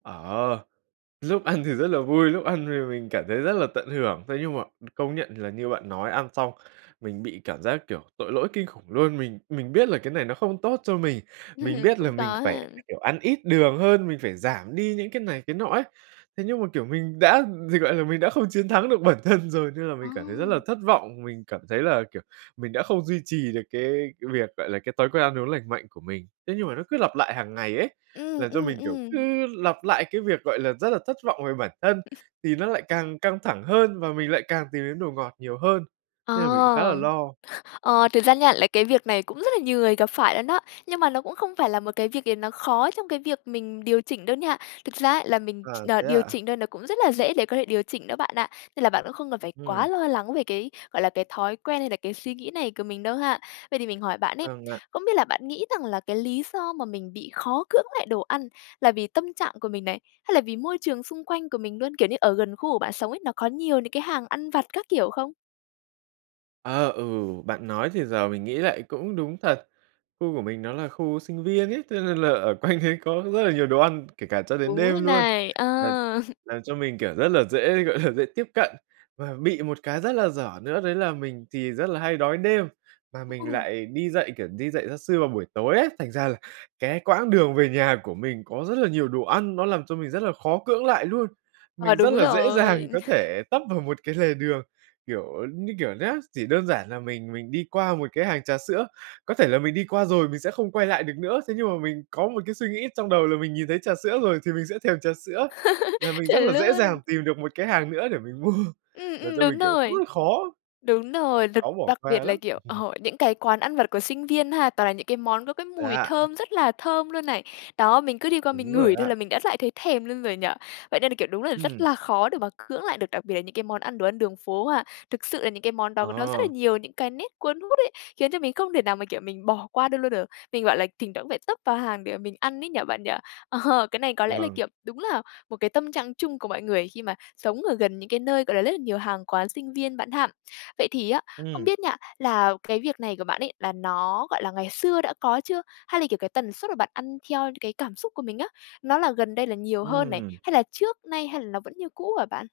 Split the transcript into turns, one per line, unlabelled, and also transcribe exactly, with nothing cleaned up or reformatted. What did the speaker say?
Ờ, dúc ăn thì rất là vui, lúc ăn thì mình cảm thấy rất là tận hưởng. Thế nhưng mà công nhận thì là như bạn nói, ăn xong mình bị cảm giác kiểu tội lỗi kinh khủng luôn. Mình mình biết là cái này nó không tốt cho mình, mình biết là
Cũng
mình
có
phải,
ha.
kiểu, ăn ít đường hơn, mình phải giảm đi những cái này, cái nọ ấy. Thế nhưng mà, kiểu, mình đã dịch gọi là, mình đã không chiến thắng được bản thân rồi, nên là mình
Ờ.
cảm thấy rất là thất vọng, mình cảm thấy là, kiểu, mình đã không duy trì được cái cái việc, gọi là, cái thói quen ăn uống lành mạnh của mình. Thế nhưng mà nó cứ lặp lại hàng ngày ấy,
Ừm,
làm cho
ừm,
mình, kiểu,
ừm.
cứ lặp lại cái việc, gọi là, rất là thất vọng về bản thân, thì nó lại càng căng thẳng hơn và mình lại càng tìm đến đồ ngọt nhiều hơn.
Ờ.
Thế là mình khá là lo.
Ờ, thực ra nha, là cái việc này cũng rất là nhiều người gặp phải luôn đó. Nhưng mà nó cũng không phải là một cái việc gì nó khó trong cái việc mình điều chỉnh đâu nha. Thực ra ấy, là mình
À,
ch ờ,
thế
điều
ạ?
chỉnh thôi nó cũng rất là dễ để có thể điều chỉnh đó bạn ạ. Nên là bạn cũng không cần phải quá
Ừm.
lo lắng về cái, gọi là, cái thói quen hay là cái suy nghĩ này của mình đâu ha. Vậy thì mình hỏi bạn ấy,
Vâng ạ.
không biết là bạn nghĩ rằng là cái lý do mà mình bị khó cưỡng lại đồ ăn là vì tâm trạng của mình này, hay là vì môi trường xung quanh của mình luôn? Kiểu như, ở gần khu của bạn sống ấy, nó có nhiều những cái hàng ăn vặt các kiểu không?
Ờ, ừ, bạn nói thì giờ mình nghĩ lại cũng đúng thật. Khu của mình nó là khu sinh viên ấy, thế nên là ở quanh đấy có rất là nhiều đồ ăn, kể cả cho đến
Đúng rồi
đêm luôn,
này! Ờ.
làm làm cho mình, kiểu, rất là dễ, gọi là, dễ tiếp cận. Và bị một cái rất là dở nữa, đấy là mình thì rất là hay đói đêm, mà mình
[unintelligible]
lại đi dạy, kiểu, đi dạy gia sư vào buổi tối ấy. Thành ra là cái quãng đường về nhà của mình có rất là nhiều đồ ăn, nó làm cho mình rất là khó cưỡng lại luôn.
Ờ,
Mình rất
đúng
là dễ dàng
rồi.
có thể tấp vào một cái lề đường. Kiểu như kiểu nhá, chỉ đơn giản là mình mình đi qua một cái hàng trà sữa, có thể là mình đi qua rồi mình sẽ không quay lại được nữa. Thế nhưng mà mình có một cái suy nghĩ trong đầu là mình nhìn thấy trà sữa rồi thì mình sẽ thèm trà sữa, là mình rất là
Chuẩn
dễ
luôn!
dàng tìm được một cái hàng nữa để mình mua.
Ừm,
Làm
ừm,
cho mình,
đúng
kiểu,
rồi.
cứ khó
Đúng rồi, đặc
khó bỏ
đặc
qua
biệt là,
lắm.
kiểu, ờ, những cái quán ăn vặt của sinh viên ha, toàn là những cái món có cái
Thế
mùi
ạ?
thơm rất là thơm luôn này. Đó, mình cứ đi qua
Đúng
mình
rồi
ngửi thôi
ạ!
là mình đã lại thấy thèm luôn rồi nhỉ? Vậy nên là, kiểu, đúng là rất
Ừm.
là khó để mà cưỡng lại được, đặc biệt là những cái món ăn, đồ ăn đường phố ha. Thực sự là những cái món đó nó rất là
Ờ.
nhiều những cái nét cuốn hút ấy, khiến cho mình không thể nào mà kiểu mình bỏ qua được luôn được. Mình, gọi là, thỉnh thoảng cũng phải tấp vào hàng để mình ăn ấy nhỉ bạn nhỉ? Ờ, cái này có lẽ là
Vâng.
kiểu đúng là một cái tâm trạng chung của mọi người khi mà sống ở gần những cái nơi, gọi là, lất là nhiều hàng quán sinh viên bạn ha. Vậy thì á, không
Ừm.
biết nha, là cái việc này của bạn ấy là nó, gọi là, ngày xưa đã có chưa? Hay là, kiểu, cái tần suất mà bạn ăn theo những cái cảm xúc của mình á, nó là gần đây là nhiều hơn này,
Ừm.
hay là trước nay, hay là nó vẫn như cũ hả bạn?